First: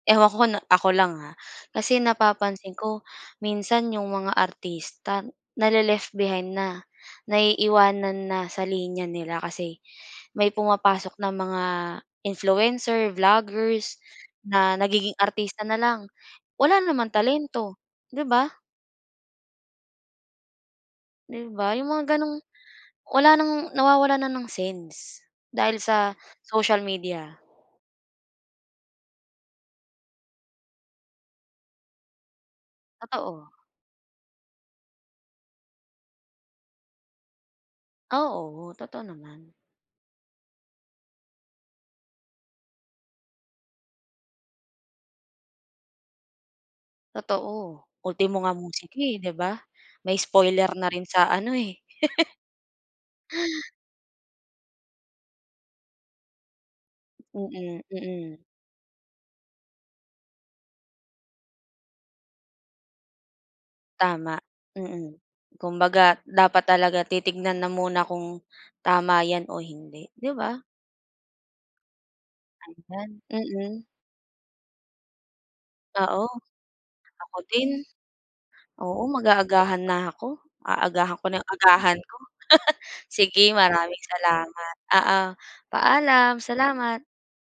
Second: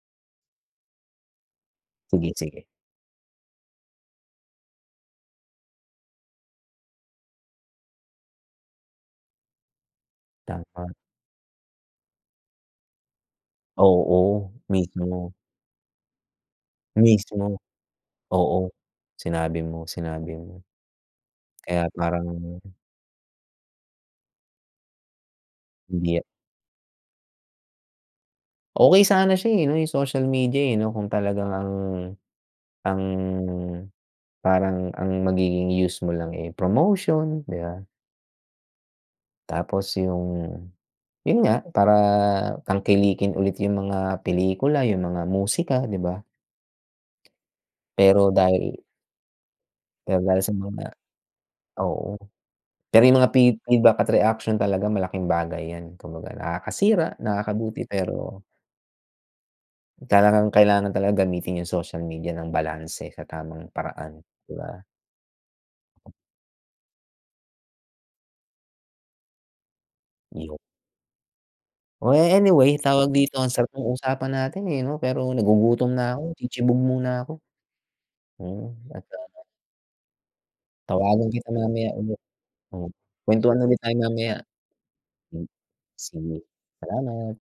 Ewan ko kung ako lang ha, kasi Sige-sige. napapansin ko minsan yung mga artista, nale-left behind na, naiiwanan na sa linya nila, kasi may Dapat. pumapasok ng mga influencer, vloggers Oo, na nagiging mismo. artista nalang, wala naman Mismo. talento, 'di ba? Oo, sinabi mo sinabi mo, Di ba, kaya yung mga parang gano'ng wala ng nawawalan na ng sense dahil sa Hindi. social media. Okey sana siya eh 'no, yung social media eh, 'no, kung talagang ang ang Totoo. parang ang magiging use mo lang eh promotion, di ba? Oo, totoo naman. Tapos yung, yun nga, para tangkilikin ulit yung mga pelikula, yung mga musika, di ba? Totoo, Pero ultimo nga dahil musika eh, 'di ba, may Pero dahil sa spoiler na mga rin sa ano eh. oo. Pero yung mga feed feedback at reaction talaga malaking bagay yan. Kumbaga nakakasira, nakakabuti. Mm-mm. Pero talagang kailangan talaga gamitin yung social media ng balanse sa tamang paraan, Tama, di ba? mm, kumbaga dapat talaga titingnan na muna kung tama 'yan o hindi, 'di Iyo ba? Oh, anyway, Andiyan, tawag dito, ang sarap mm. ng usapan natin eh, 'no? Pero nagugutom na Oo, ako, tsitsibog muna ako. ako din. Mm, at, Oo, ah mag-aagahan na ako, aagahan ko Tawagan na kita mamaya agahan ko. ulit. Oh, Sige, kwentuhan ulit tayo maraming mamaya. salamat. Oo, Hmm. Sige, paalam. Salamat salamat.